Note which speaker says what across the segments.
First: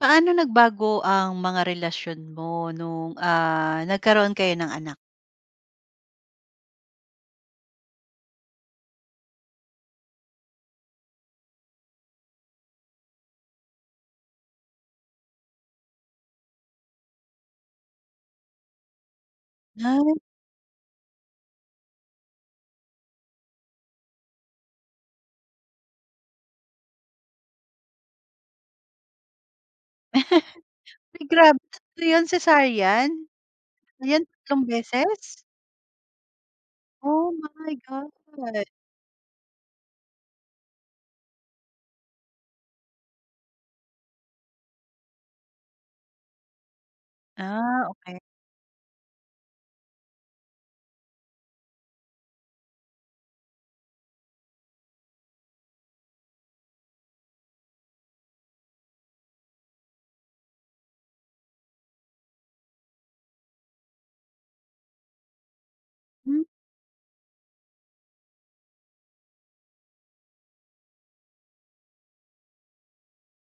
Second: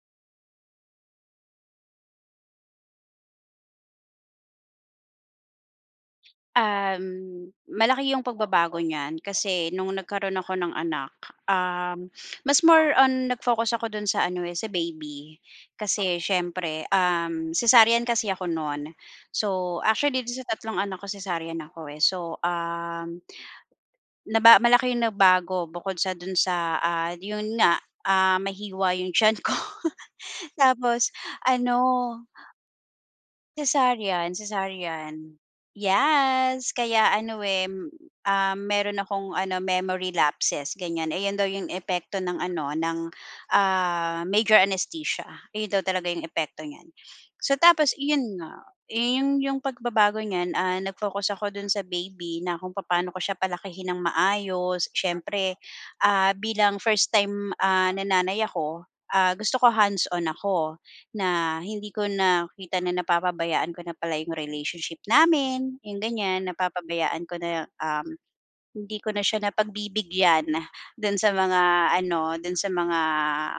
Speaker 1: Paano nagbago ang mga relasyon mo nung, nagkaroon kayo ng anak?
Speaker 2: Malaki yung pagbabago niyan kasi nung nagkaroon ako ng anak, um, mas more on nag-focus ako dun sa ano, eh, sa baby. Kasi siyempre, cesarean kasi ako noon. So,
Speaker 1: Ay,
Speaker 2: actually dito sa tatlong anak ko, cesarean ako eh. So, malaki yung nagbago bukod sa dun sa, yun nga, mahiwa yung tiyan ko. Tapos,
Speaker 1: grabe,
Speaker 2: ano,
Speaker 1: tatlo 'yon, cesarean? Ayan,
Speaker 2: cesarean,
Speaker 1: tatlong beses?
Speaker 2: cesarean. Yes, kaya
Speaker 1: Oh
Speaker 2: ano, eh,
Speaker 1: my
Speaker 2: m-
Speaker 1: God.
Speaker 2: Meron akong ano, memory lapses ganyan. Ayun daw yung epekto ng ano, ng, major anesthesia. Ayun daw talaga yung epekto niyan. So
Speaker 1: Ah,
Speaker 2: tapos
Speaker 1: okay.
Speaker 2: yun nga, eh, yung pagbabago niyan, nag-focus ako dun sa baby na kung paano ko siya palakihin ng maayos. Siyempre, bilang first time, nananay ako, gusto ko hands-on ako. Na hindi ko nakita na napapabayaan ko na pala yung relationship namin, yung
Speaker 1: Hmm,
Speaker 2: ganyan. Napapabayaan ko na, hindi ko na siya napagbibigyan dun sa mga ano, dun sa mga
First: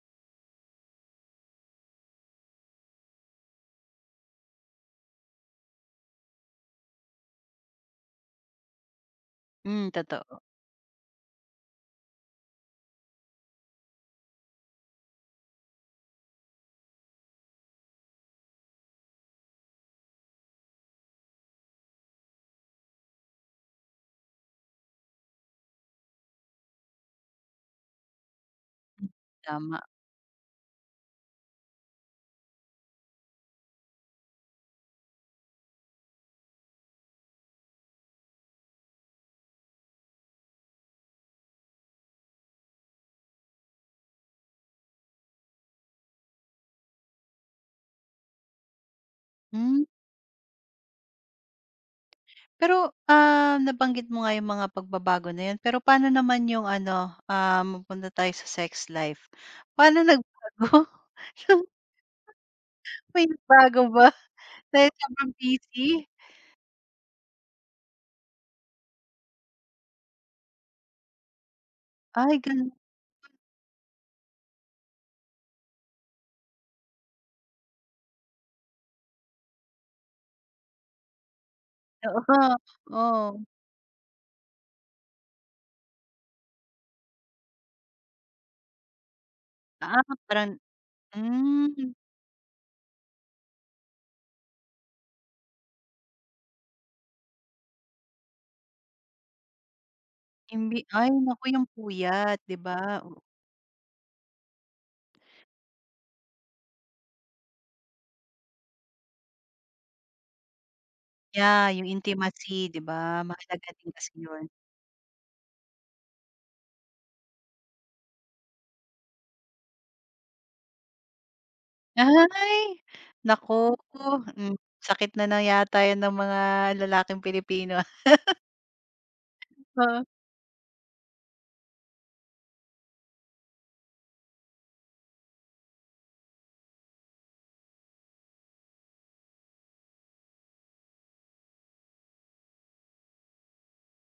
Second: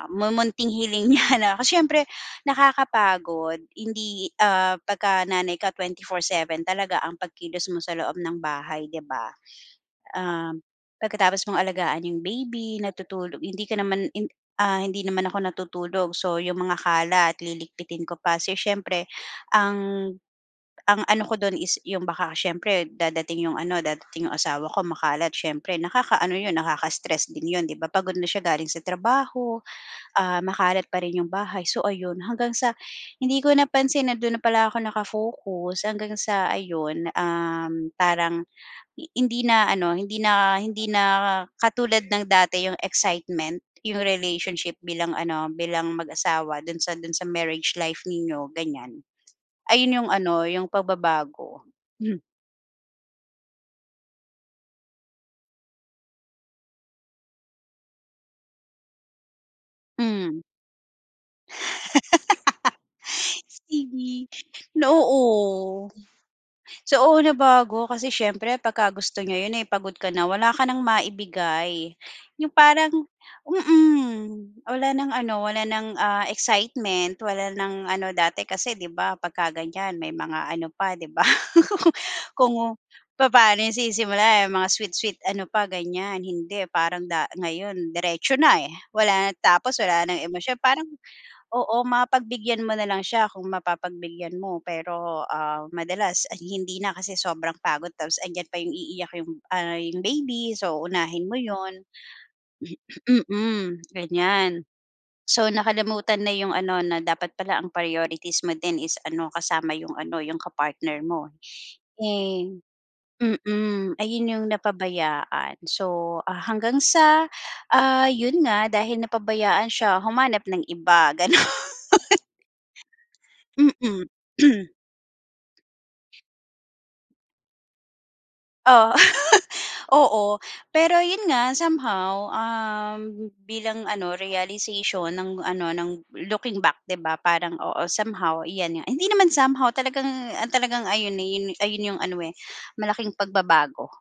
Speaker 2: mumunting hiling niya na kasi siyempre nakakapagod. Hindi, pagka nanay ka 4/7 talaga ang pagkilos mo sa loob ng bahay, 'di ba?
Speaker 1: hmm, totoo,
Speaker 2: um, Pagkatapos mong alagaan yung baby, natutulog hindi ka naman hindi naman ako natutulog. So, yung mga kalat lilikpitin ko pa. So, siyempre ang ang ano ko dun is yung baka siyempre dadating yung ano, dadating yung asawa ko makalat siyempre nakakaano yun, nakaka-stress din yun, 'di ba? Pagod na siya galing sa trabaho,
Speaker 1: tama.
Speaker 2: makalat pa rin yung bahay. So ayun, hanggang sa hindi ko napansin na doon na pala ako hanggang sa ayun, parang hindi na ano, hindi na katulad ng dati yung excitement, yung relationship bilang ano, bilang mag-asawa dun sa marriage life ninyo, ganyan.
Speaker 1: Hmm,
Speaker 2: Ayun yung ano, yung pagbabago. Hmm.
Speaker 1: pero, nabanggit mo nga yung mga pagbabago na 'yon, pero paano naman yung ano, mapunta tayo sa sex life. Paano
Speaker 2: Hmm.
Speaker 1: nagbago? May nagbago ba
Speaker 2: Sige, na
Speaker 1: dahil sobrang busy?
Speaker 2: oo. So, oo, nabago kasi siyempre pagka gusto niya yun, eh, pagod ka na, wala ka ng maibigay.
Speaker 1: Ay,
Speaker 2: Yung
Speaker 1: gano'n,
Speaker 2: parang wala ng ano, wala ng, excitement, wala ng ano dati kasi 'di ba pagka ganyan may mga ano pa 'di ba,
Speaker 1: oo,
Speaker 2: kung
Speaker 1: oh.
Speaker 2: papaano yung sisimulan, eh, mga sweet-sweet ano pa ganyan. Hindi, parang ngayon diretso na, eh, wala na tapos
Speaker 1: Ah,
Speaker 2: wala ng emosyon
Speaker 1: parang
Speaker 2: parang. Oo,
Speaker 1: hmm,
Speaker 2: mapagbigyan mo na lang siya kung mapapagbigyan mo. Pero, madalas ay hindi na kasi sobrang pagod tapos andiyan pa yung iiyak yung, yung baby.
Speaker 1: imbi
Speaker 2: So,
Speaker 1: ay
Speaker 2: unahin mo
Speaker 1: naku yung
Speaker 2: yon,
Speaker 1: puyat 'di ba? O
Speaker 2: Mm, mm, ganyan. So, nakalimutan na yung ano na dapat pala ang priorities mo din is ano kasama yung ano, yung kapartner mo.
Speaker 1: yeah, yung
Speaker 2: Eh
Speaker 1: intimacy 'di ba mahalaga din kasi
Speaker 2: ayun yung
Speaker 1: yun.
Speaker 2: napabayaan. So, hanggang sa, yun nga dahil napabayaan siya humanap ng iba, gano'n.
Speaker 1: Ay, naku,
Speaker 2: Mm.
Speaker 1: sakit na na yata yan ng mga lalaking Pilipino.
Speaker 2: Oh,
Speaker 1: Ah.
Speaker 2: oo. Pero yun nga somehow, bilang ano realization ng ano ng looking back 'di ba parang oo somehow iyan nga hindi naman somehow talagang, talagang ayun, eh, ayun yung ano, eh, malaking pagbabago.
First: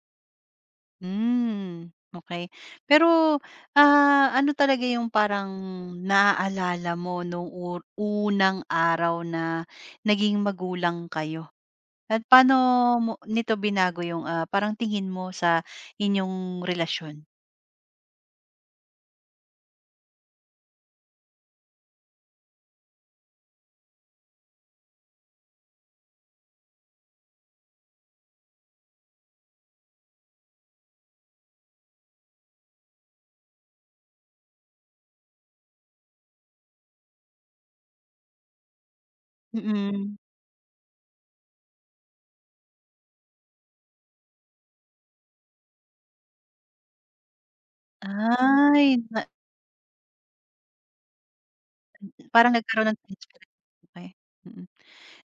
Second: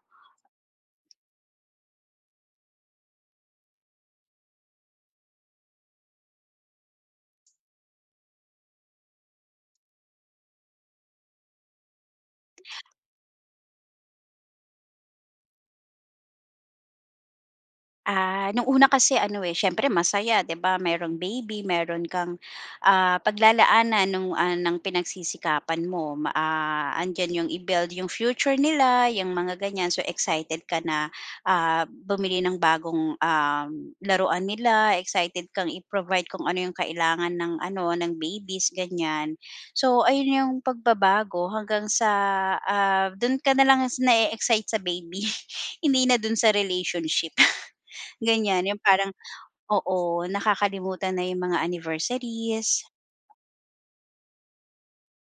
Speaker 1: Hmm, okay. Pero, ano talaga yung parang naaalala mo nung unang araw na naging magulang kayo? At paano mo nito binago yung, parang tingin mo sa inyong relasyon?
Speaker 2: Nung una kasi ano, eh, siyempre masaya 'di ba, merong baby, meron kang, paglalaanan ng pinagsisikapan mo andiyan yung i-build yung future nila, yung mga ganyan. So, excited ka na, bumili ng bagong, laruan nila, excited kang i-provide kung ano yung kailangan ng ano, ng babies, ganyan. So,
Speaker 1: Mm.
Speaker 2: ayun yung pagbabago hanggang sa, dun ka na lang na-e-excite sa baby, hindi na dun sa relationship. Ganyan, yung
Speaker 1: Ay,
Speaker 2: parang
Speaker 1: na
Speaker 2: oo, nakakalimutan na yung mga
Speaker 1: parang
Speaker 2: anniversaries,
Speaker 1: nagkaroon ng transfer. Okay. Mm.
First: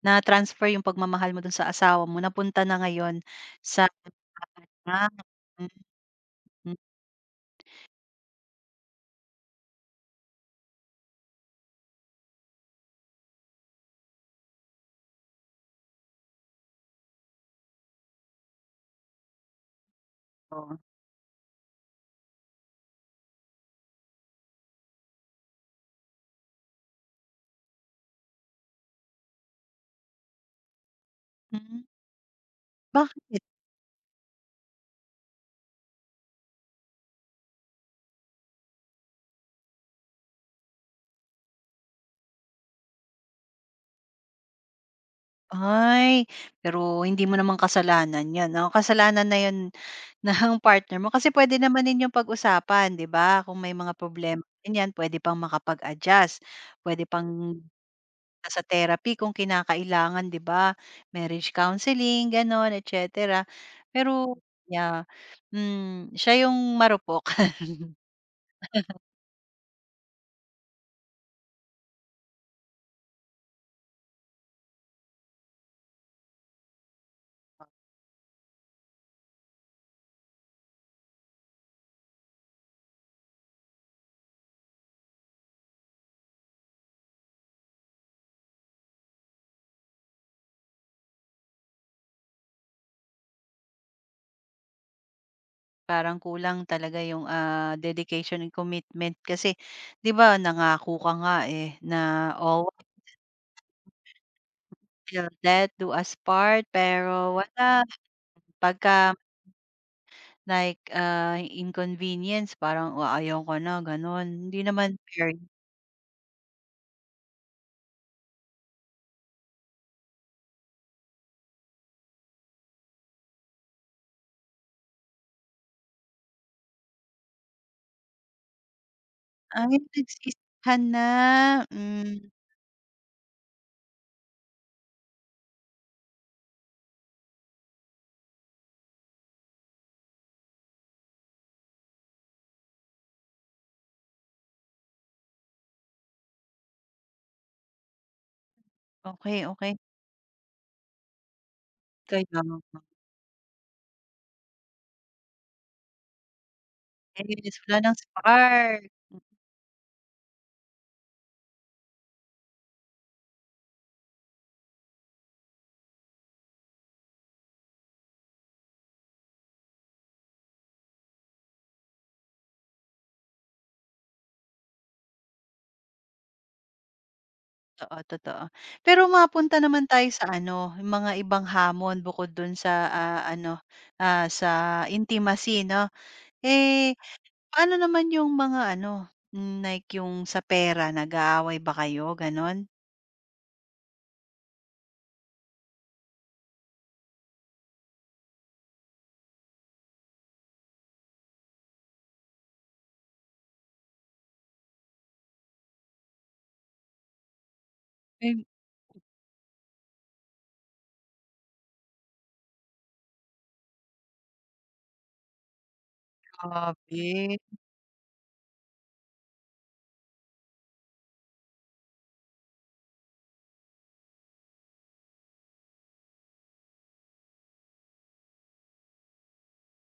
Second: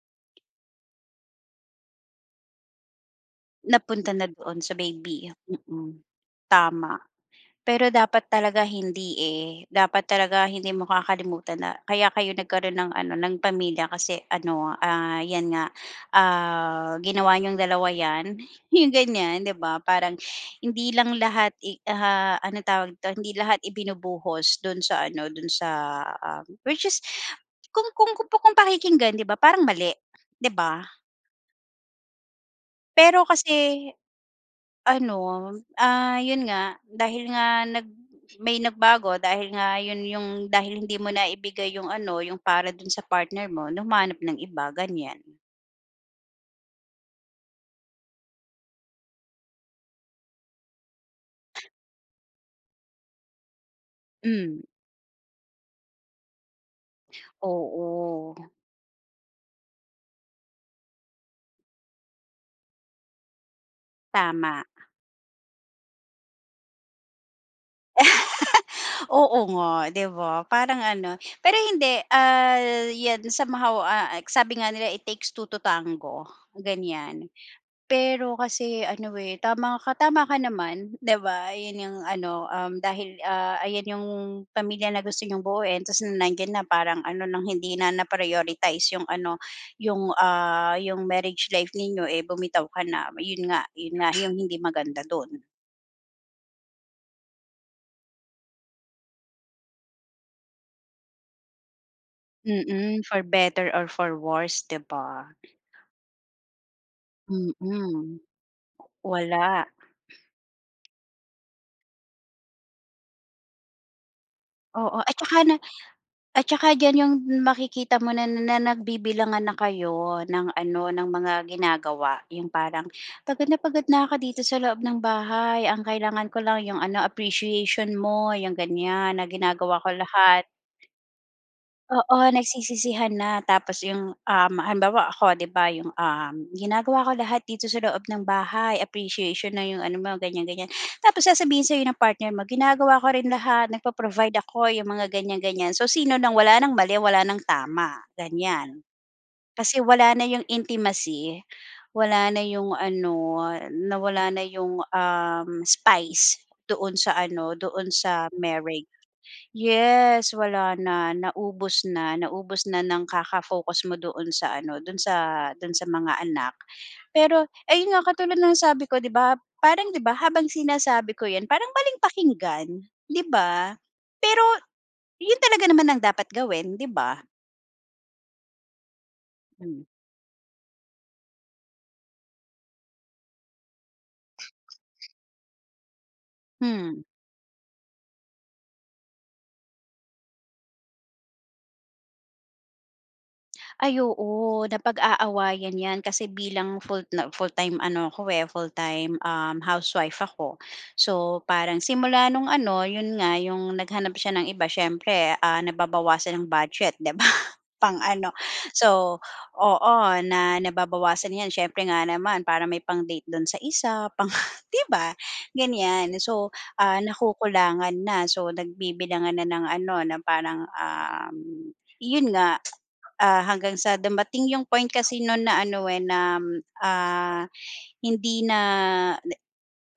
Speaker 1: Na-transfer yung pagmamahal mo dun sa asawa mo, napunta na ngayon sa
Speaker 2: napunta na doon sa
Speaker 1: anak.
Speaker 2: baby,
Speaker 1: Mm,
Speaker 2: tama. Pero dapat talaga hindi, eh. Dapat talaga hindi mo kakalimutan na kaya kayo nagkaroon ng ano, ng pamilya kasi ano, 'yan nga, ginawa niyong dalawa 'yan, yung ganyan, 'di ba? Parang
Speaker 1: oo.
Speaker 2: hindi lang lahat ano tawag dito, hindi lahat ibinubuhos do'n sa ano, do'n sa, which is kung pakikinggan, 'di ba, parang mali, 'di ba?
Speaker 1: Hmm,
Speaker 2: Pero
Speaker 1: bakit?
Speaker 2: kasi ano, yun nga, dahil nga may nagbago dahil nga yun yung dahil hindi mo na ibigay yung ano, yung para dun sa partner mo, humanap ng iba, ganyan.
Speaker 1: Ay, pero hindi mo naman kasalanan 'yun, no? Kasalanan na 'yun ng partner mo kasi pwede naman ninyong pag-usapan, 'di ba? Kung may mga problema,
Speaker 2: Hmm.
Speaker 1: ganyan, pwede pang makapag-adjust, puwede pang
Speaker 2: Oo,
Speaker 1: sa therapy kung kinakailangan, 'di ba? Marriage counseling, gano'n, et cetera. Pero
Speaker 2: tama.
Speaker 1: yeah, hmm, siya yung marupok.
Speaker 2: Oo nga, 'di ba? Parang ano pero hindi, yan somehow, sabi nga nila, "It takes two to tango," ganyan. Pero kasi ano, eh, tama ka naman, 'di ba? Yun yung ano, dahil, ayan yung pamilya na gusto niyong buuin ta's nandiyan na parang ano nang hindi na na-prioritize yung ano, yung, yung marriage life ninyo, eh, bumitaw ka na. Yun nga yung hindi maganda dun.
Speaker 1: Parang kulang talaga yung, dedication and commitment kasi 'di ba nangako ka nga, eh, na
Speaker 2: Mm, for better or for worse, 'di ba?
Speaker 1: till death do us part, pero wala
Speaker 2: Mm,
Speaker 1: pagka
Speaker 2: wala.
Speaker 1: like, inconvenience parang, "Oh, ayaw ko na," gano'n. Hindi naman
Speaker 2: Oo, at
Speaker 1: fair.
Speaker 2: saka At saka diyan yung makikita mo na na nagbibilangan na kayo ng ano, ng mga ginagawa. Yung parang, pagod na ako dito sa loob ng bahay. Ang kailangan ko lang yung ano, appreciation mo." Yung ganyan, na
Speaker 1: Ay,
Speaker 2: ginagawa ko lahat.
Speaker 1: nagsisihan na, hmm,
Speaker 2: Oo, nagsisisihan na tapos yung, halimbawa ako 'di ba yung, ginagawa ko lahat dito sa loob ng bahay, appreciation na yung ano mo ganyan, ganyan. Tapos sasabihin sa'yo ng partner mo, ginagawa ko rin lahat, nagpo-provide ako yung mga ganyan, ganyan. So sino ng wala nang mali, wala nang tama, ganyan.
Speaker 1: okay, okey,
Speaker 2: Kasi wala na yung intimacy, wala
Speaker 1: kaya
Speaker 2: na
Speaker 1: nga.
Speaker 2: yung ano, nawala na yung, spice doon sa ano,
Speaker 1: Yes, wala
Speaker 2: doon
Speaker 1: ng
Speaker 2: sa
Speaker 1: spark.
Speaker 2: marriage. Yes, wala na, naubos na, naubos na ng kaka-focus mo doon sa ano, doon sa mga anak. Pero ayun nga, katulad ng sabi ko 'di ba, parang 'di ba habang sinasabi ko 'yan parang baling pakinggan, 'di ba? Pero 'yun talaga naman ang dapat gawin, 'di ba?
Speaker 1: Totoo, totoo. Pero mapunta
Speaker 2: Hmm.
Speaker 1: naman tayo sa ano, yung mga ibang hamon bukod dun sa, ano, sa intimacy 'no. Eh
Speaker 2: Hmm.
Speaker 1: paano naman yung mga ano, like yung sa pera nag-aaway ba kayo gano'n?
Speaker 2: Ay oo, napag-aawayan 'yan kasi bilang full-time ano ko eh, full-time, housewife ako. So, parang simula nung ano, 'yun nga, yung naghanap siya ng iba siyempre, nababawasan ang budget, 'di ba? Pang-ano,
Speaker 1: Ay,
Speaker 2: so oo, na nababawasan 'yan siyempre nga naman para may pang-date do'n sa isa, pang 'di ba, ganiyan. So,
Speaker 1: grabe.
Speaker 2: nakukulangan na, so nagbibilangan na ng ano, na parang, 'yun nga, hanggang sa dumating yung point kasi nun na ano, eh, na, ah, hindi na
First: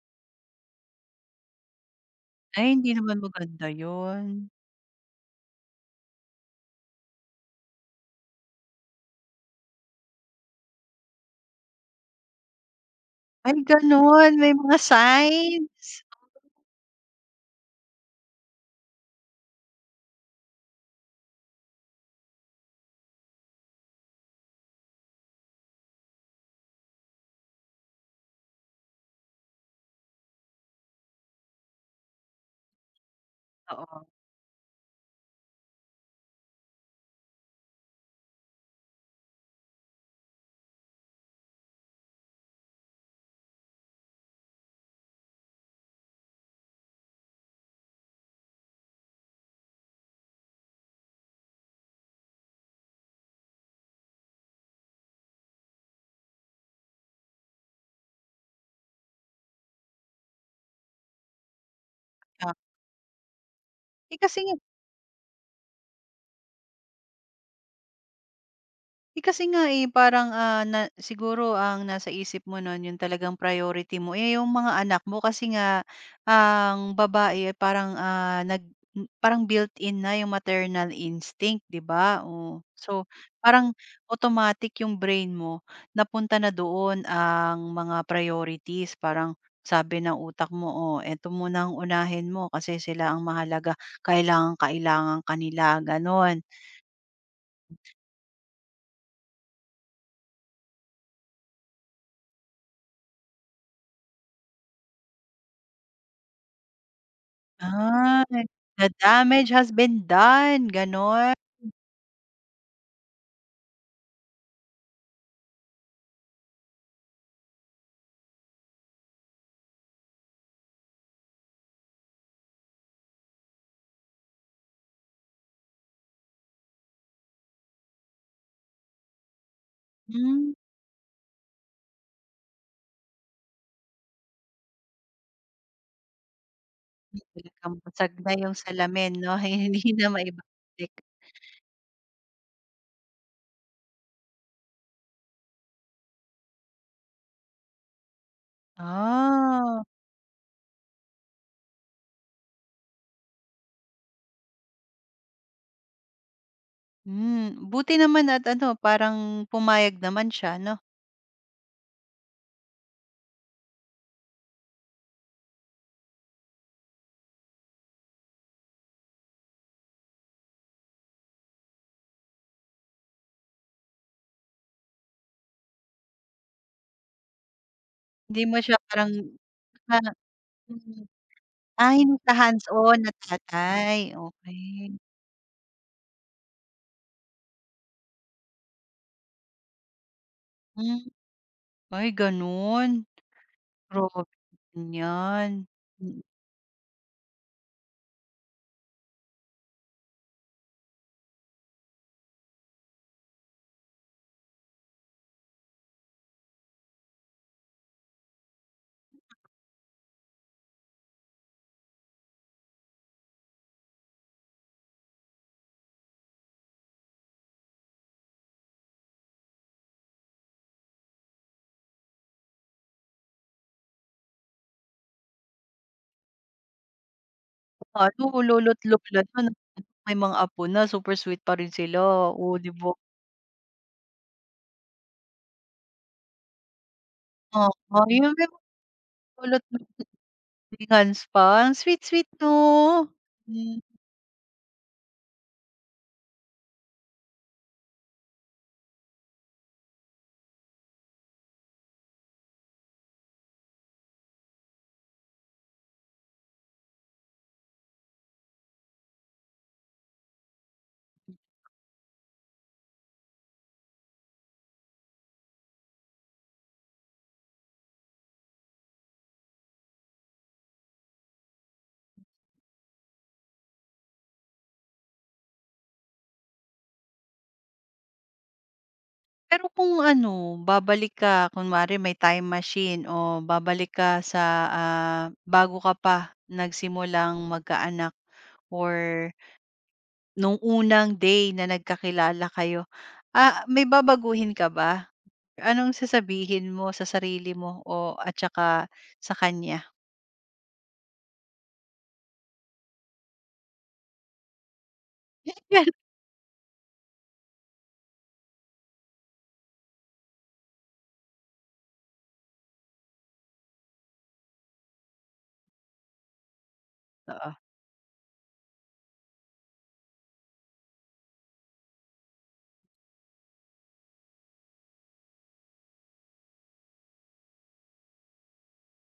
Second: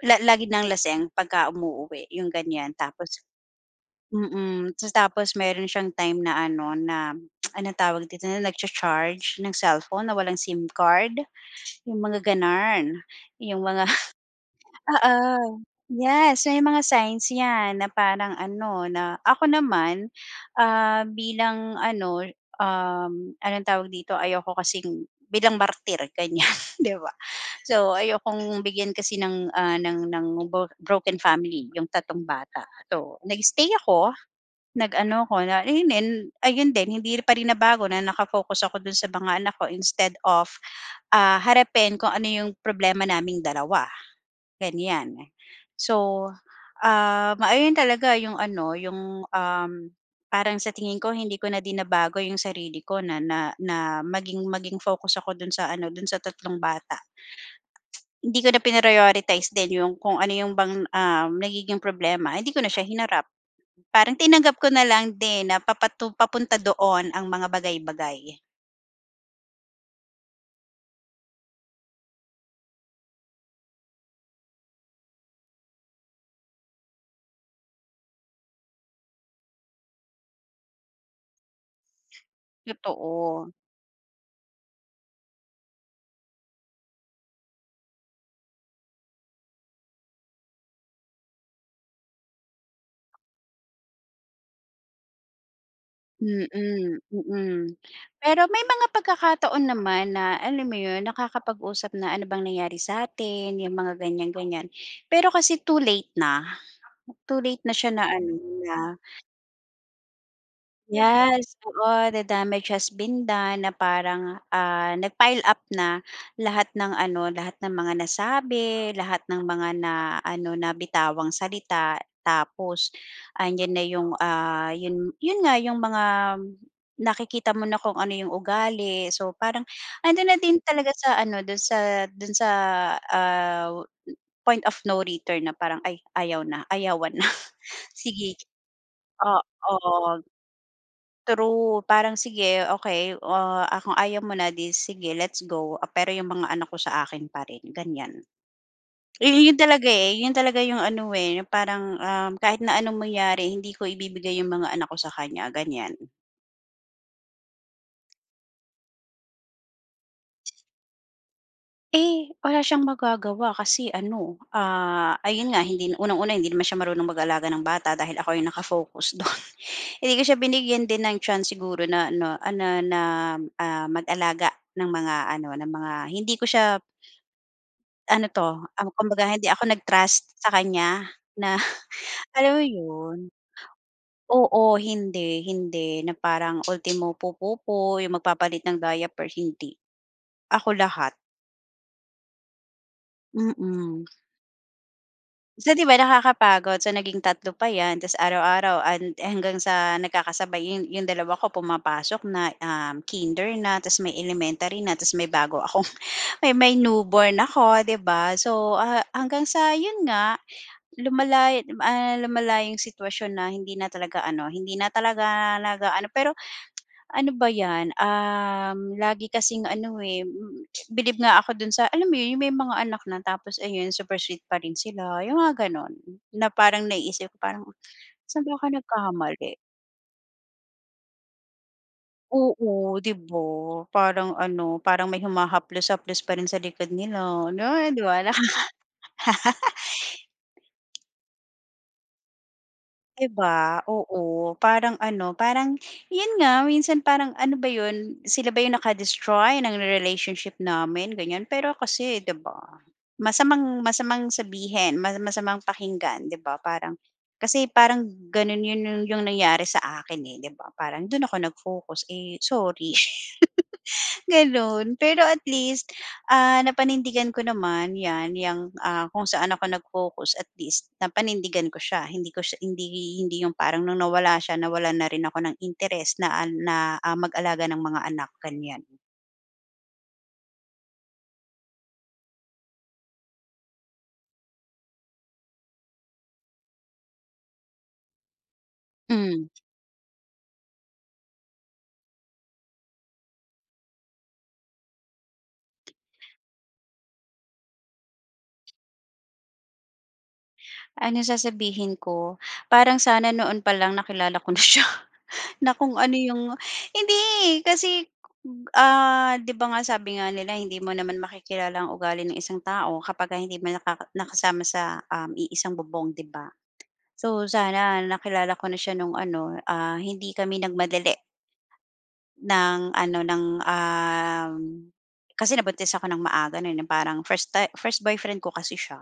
Speaker 2: lagi ng laseng pagka umuuwi, yung
Speaker 1: Ay,
Speaker 2: ganyan.
Speaker 1: hindi naman
Speaker 2: Tapos
Speaker 1: maganda yun.
Speaker 2: mm, tas tapos meron siyang time na ano, na anong tawag dito, na nagcha-charge ng cellphone na walang SIM card, yung mga gano'n.
Speaker 1: Ay,
Speaker 2: Yung mga.
Speaker 1: gano'n, may mga
Speaker 2: Oo.
Speaker 1: signs?
Speaker 2: Yes, may mga signs 'yan na parang ano, na ako naman, bilang ano, um, anong tawag dito, ayoko kasing bilang martir ganyan, 'di ba? So, ayokong bigyan kasi ng, ah, ng bo broken family yung tatong bata. So, nag-stay
Speaker 1: Oo,
Speaker 2: ako, nag-ano ako na ayun din hindi pa rin nabago na ako dun sa mga anak ko instead of, harapin kung ano yung problema naming dalawa. Ganyan. So, ayun talaga yung ano, yung, parang sa tingin ko hindi ko na dinabago yung sarili ko na na na maging maging focus ako dun sa ano, dun sa tatlong bata. Hindi ko na prinorioritize din yung kung ano yung bang, nagiging problema, hindi
Speaker 1: ah,
Speaker 2: ko na siya hinarap.
Speaker 1: eh,
Speaker 2: Parang
Speaker 1: kasi
Speaker 2: tinanggap ko na lang din na papunta doon ang mga bagay-bagay.
Speaker 1: Eh, kasi nga, eh, parang, na siguro ang nasa isip mo nun yung talagang priority mo, eh, yung mga anak mo kasi nga ang babae eh parang, parang built-in na yung maternal instinct, 'di ba? Oh, so
Speaker 2: Totoo.
Speaker 1: parang automatic yung brain mo napunta na doon ang mga priorities. Parang sabi ng utak mo, "Oh, eto muna ang unahin mo kasi sila ang mahalaga, kailangang-kailangan ka nila." Gano'n.
Speaker 2: Mm. Mm. Pero may mga pagkakataon naman na alam mo yun, nakakapag-usap na, "Ano bang nangyari sa'tin?" Yung mga ganyan-ganyan. Pero kasi too late na. Too late na siya na
Speaker 1: Ah,
Speaker 2: ano, na.
Speaker 1: the damage has been done, gano'n.
Speaker 2: Yes, oo, the damage has been done na parang, nag-pile up na lahat ng ano, lahat ng mga nasabi, lahat ng mga na ano, nabitawang salita. Tapos andiyan na yung, yun yun nga yung mga nakikita mo na kung ano yung ugali. So parang andun na
Speaker 1: Hmm,
Speaker 2: din talaga sa ano, dun sa, ah, point of no return na parang, "Ay, ayaw na, ayawan na.
Speaker 1: talagang basag na
Speaker 2: Sige."
Speaker 1: yung salamin 'no, hindi na
Speaker 2: Oo.
Speaker 1: maibabalik.
Speaker 2: True, parang sige, okay, kung ayaw mo na, 'di sige let's go, pero yung mga anak ko sa akin pa rin, ganyan. Yun
Speaker 1: Ah,
Speaker 2: talaga, eh, yun talaga yung ano, eh, yung parang, kahit na anong mangyari hindi ko ibibigay yung mga anak ko sa kanya, ganyan.
Speaker 1: buti naman at ano, parang pumayag naman siya 'no?
Speaker 2: Eh, wala siyang magagawa kasi ano, ayun nga hindi unang-una hindi naman siya marunong mag-alaga ng bata dahil ako yung naka-focus dun. Hindi ko siya binigyan din ng chance siguro na ano, ah, na na, ah, mag-alaga ng mga ano, ng mga hindi ko siya. Ano
Speaker 1: Hindi
Speaker 2: 'to,
Speaker 1: mo siya parang
Speaker 2: kumbaga hindi ako
Speaker 1: na
Speaker 2: nag-trust sa
Speaker 1: mm,
Speaker 2: kanya na
Speaker 1: hindi siya
Speaker 2: alam mo
Speaker 1: hands-on na
Speaker 2: 'yun?
Speaker 1: tatay,
Speaker 2: Oo,
Speaker 1: okey.
Speaker 2: hindi, hindi na parang ultimo pupupo, yung magpapalit ng diaper, hindi. Ako
Speaker 1: Hmm,
Speaker 2: lahat,
Speaker 1: ay gano'n,
Speaker 2: mm.
Speaker 1: grabe din 'yan.
Speaker 2: So, 'di ba
Speaker 1: Mm,
Speaker 2: nakakapagod, so naging tatlo pa 'yan ta's araw-araw and hanggang sa nagkakasabay yung dalawa ko pumapasok na, kinder na ta's may elementary na ta's may bago akong may newborn ako, 'di ba? So, hanggang sa 'yun nga, lumala yung sitwasyon na hindi na talaga ano, hindi na talaga pero ano ba 'yan, lagi kasing ano, eh, bilib nga ako dun sa alam mo 'yun, yung may mga anak na tapos ayun super sweet pa rin sila, yung mga gano'n. Na parang naiisip ko parang,
Speaker 1: ano
Speaker 2: saan ba ako
Speaker 1: lolo't lola na
Speaker 2: nagkamali?
Speaker 1: may mga apo na, super sweet pa rin sila, oh, 'di ba?
Speaker 2: Oo, 'di ba? Parang ano, parang may humahaplos-haplos pa rin sa likod nila, 'no,
Speaker 1: Oo,
Speaker 2: 'di ba?
Speaker 1: yung may magdulot ng hands pa, ang sweet-sweet 'no?
Speaker 2: 'Di
Speaker 1: Hmm.
Speaker 2: ba, oo. Parang ano, parang 'yun nga minsan parang ano ba 'yun, sila ba 'yung naka-destroy ng relationship namin ganiyan. Pero kasi 'di ba, masamang masamang sabihin, mas masamang pakinggan 'di ba, parang kasi parang gano'n 'yun 'yung nangyari sa akin, eh, 'di ba. Parang do'n ako nag-focus, eh, sorry. Gano'n. Pero at least, napanindigan ko naman 'yan, yung kung saan ako nag-focus at least napanindigan ko siya. Hindi ko siya hindi hindi yung parang nung nawala siya, nawalan na rin ako ng interes na mag-alaga ng mga anak, ganiyan.
Speaker 1: Pero kung ano, babalik ka kunwari may time machine o babalik ka sa, bago ka pa nagsimulang magkaanak or
Speaker 2: Hmm,
Speaker 1: nung unang day na nagkakilala kayo, may babaguhin ka ba? Anong sasabihin mo sa sarili mo o at saka sa kanya?
Speaker 2: ano sasabihin ko, parang sana noon pa lang nakilala ko na siya. Na kung ano yung hindi, kasi, 'di ba nga sabi nga nila hindi mo naman makikilala ang ugali ng isang tao kapagka hindi mo nakasama sa, iisang bubong, 'di ba? So,
Speaker 1: Oo,
Speaker 2: sana nakilala ko na siya nung ano, hindi kami nagmadali. Ng ano, ng, kasi nabuntis ako ng maaga nun, yung parang first boyfriend ko kasi siya.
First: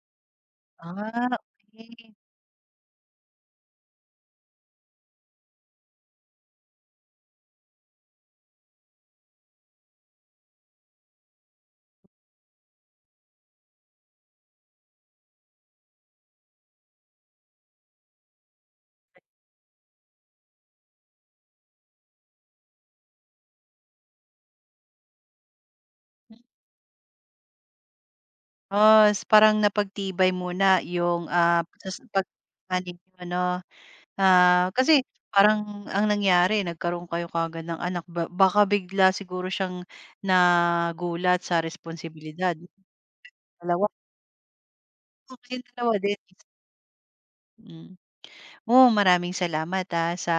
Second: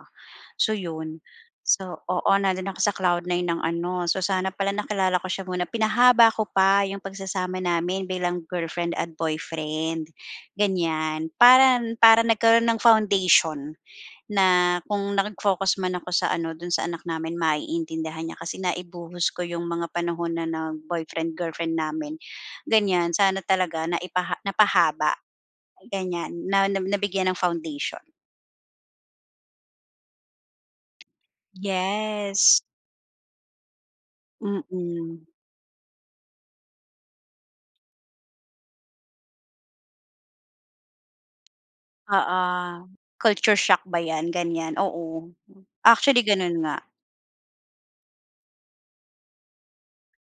Speaker 2: So yun,
Speaker 1: ah,
Speaker 2: so
Speaker 1: okey.
Speaker 2: oo, nandun ako sa cloud nine ng ano, so sana pala nakilala ko siya muna. Pinahaba ko pa yung pagsasama namin bilang girlfriend at boyfriend, ganyan. Para para nagkaroon ng foundation. Na kung nag-focus man ako sa ano, dun sa anak namin maiintindihan niya kasi naibuhos ko yung mga panahon na nag-boyfriend, girlfriend namin, ganyan. Sana talaga napahaba, ganyan, na na nabigyan ng foundation.
Speaker 1: Yes, parang napagtibay muna yung, tas
Speaker 2: Yes,
Speaker 1: pagmamahal ninyo ano. Ah, kasi
Speaker 2: mm.
Speaker 1: parang ang nangyari nagkaroon kayo kaagad ng anak baka bigla siguro siyang nagulat sa
Speaker 2: Oo,
Speaker 1: responsibilidad niyong
Speaker 2: culture shock
Speaker 1: dalawa.
Speaker 2: ba 'yan, ganyan, oo.
Speaker 1: Oo, kayong dalawa din.
Speaker 2: Actually, ganun nga.
Speaker 1: Hmm. Oo, maraming salamat, sa,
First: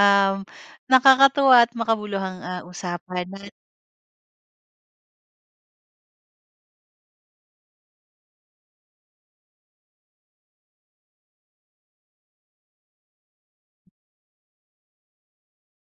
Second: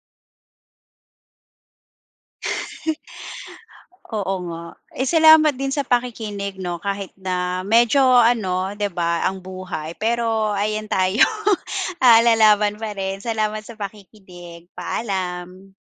Speaker 1: um, nakakatuwa at makabuluhang, usapan na
Speaker 2: Oo nga. Eh, salamat din sa pakikinig 'no, kahit na medyo ano, 'di ba, ang buhay pero ayan tayo, lalaban pa rin. Salamat sa pakikinig, paalam.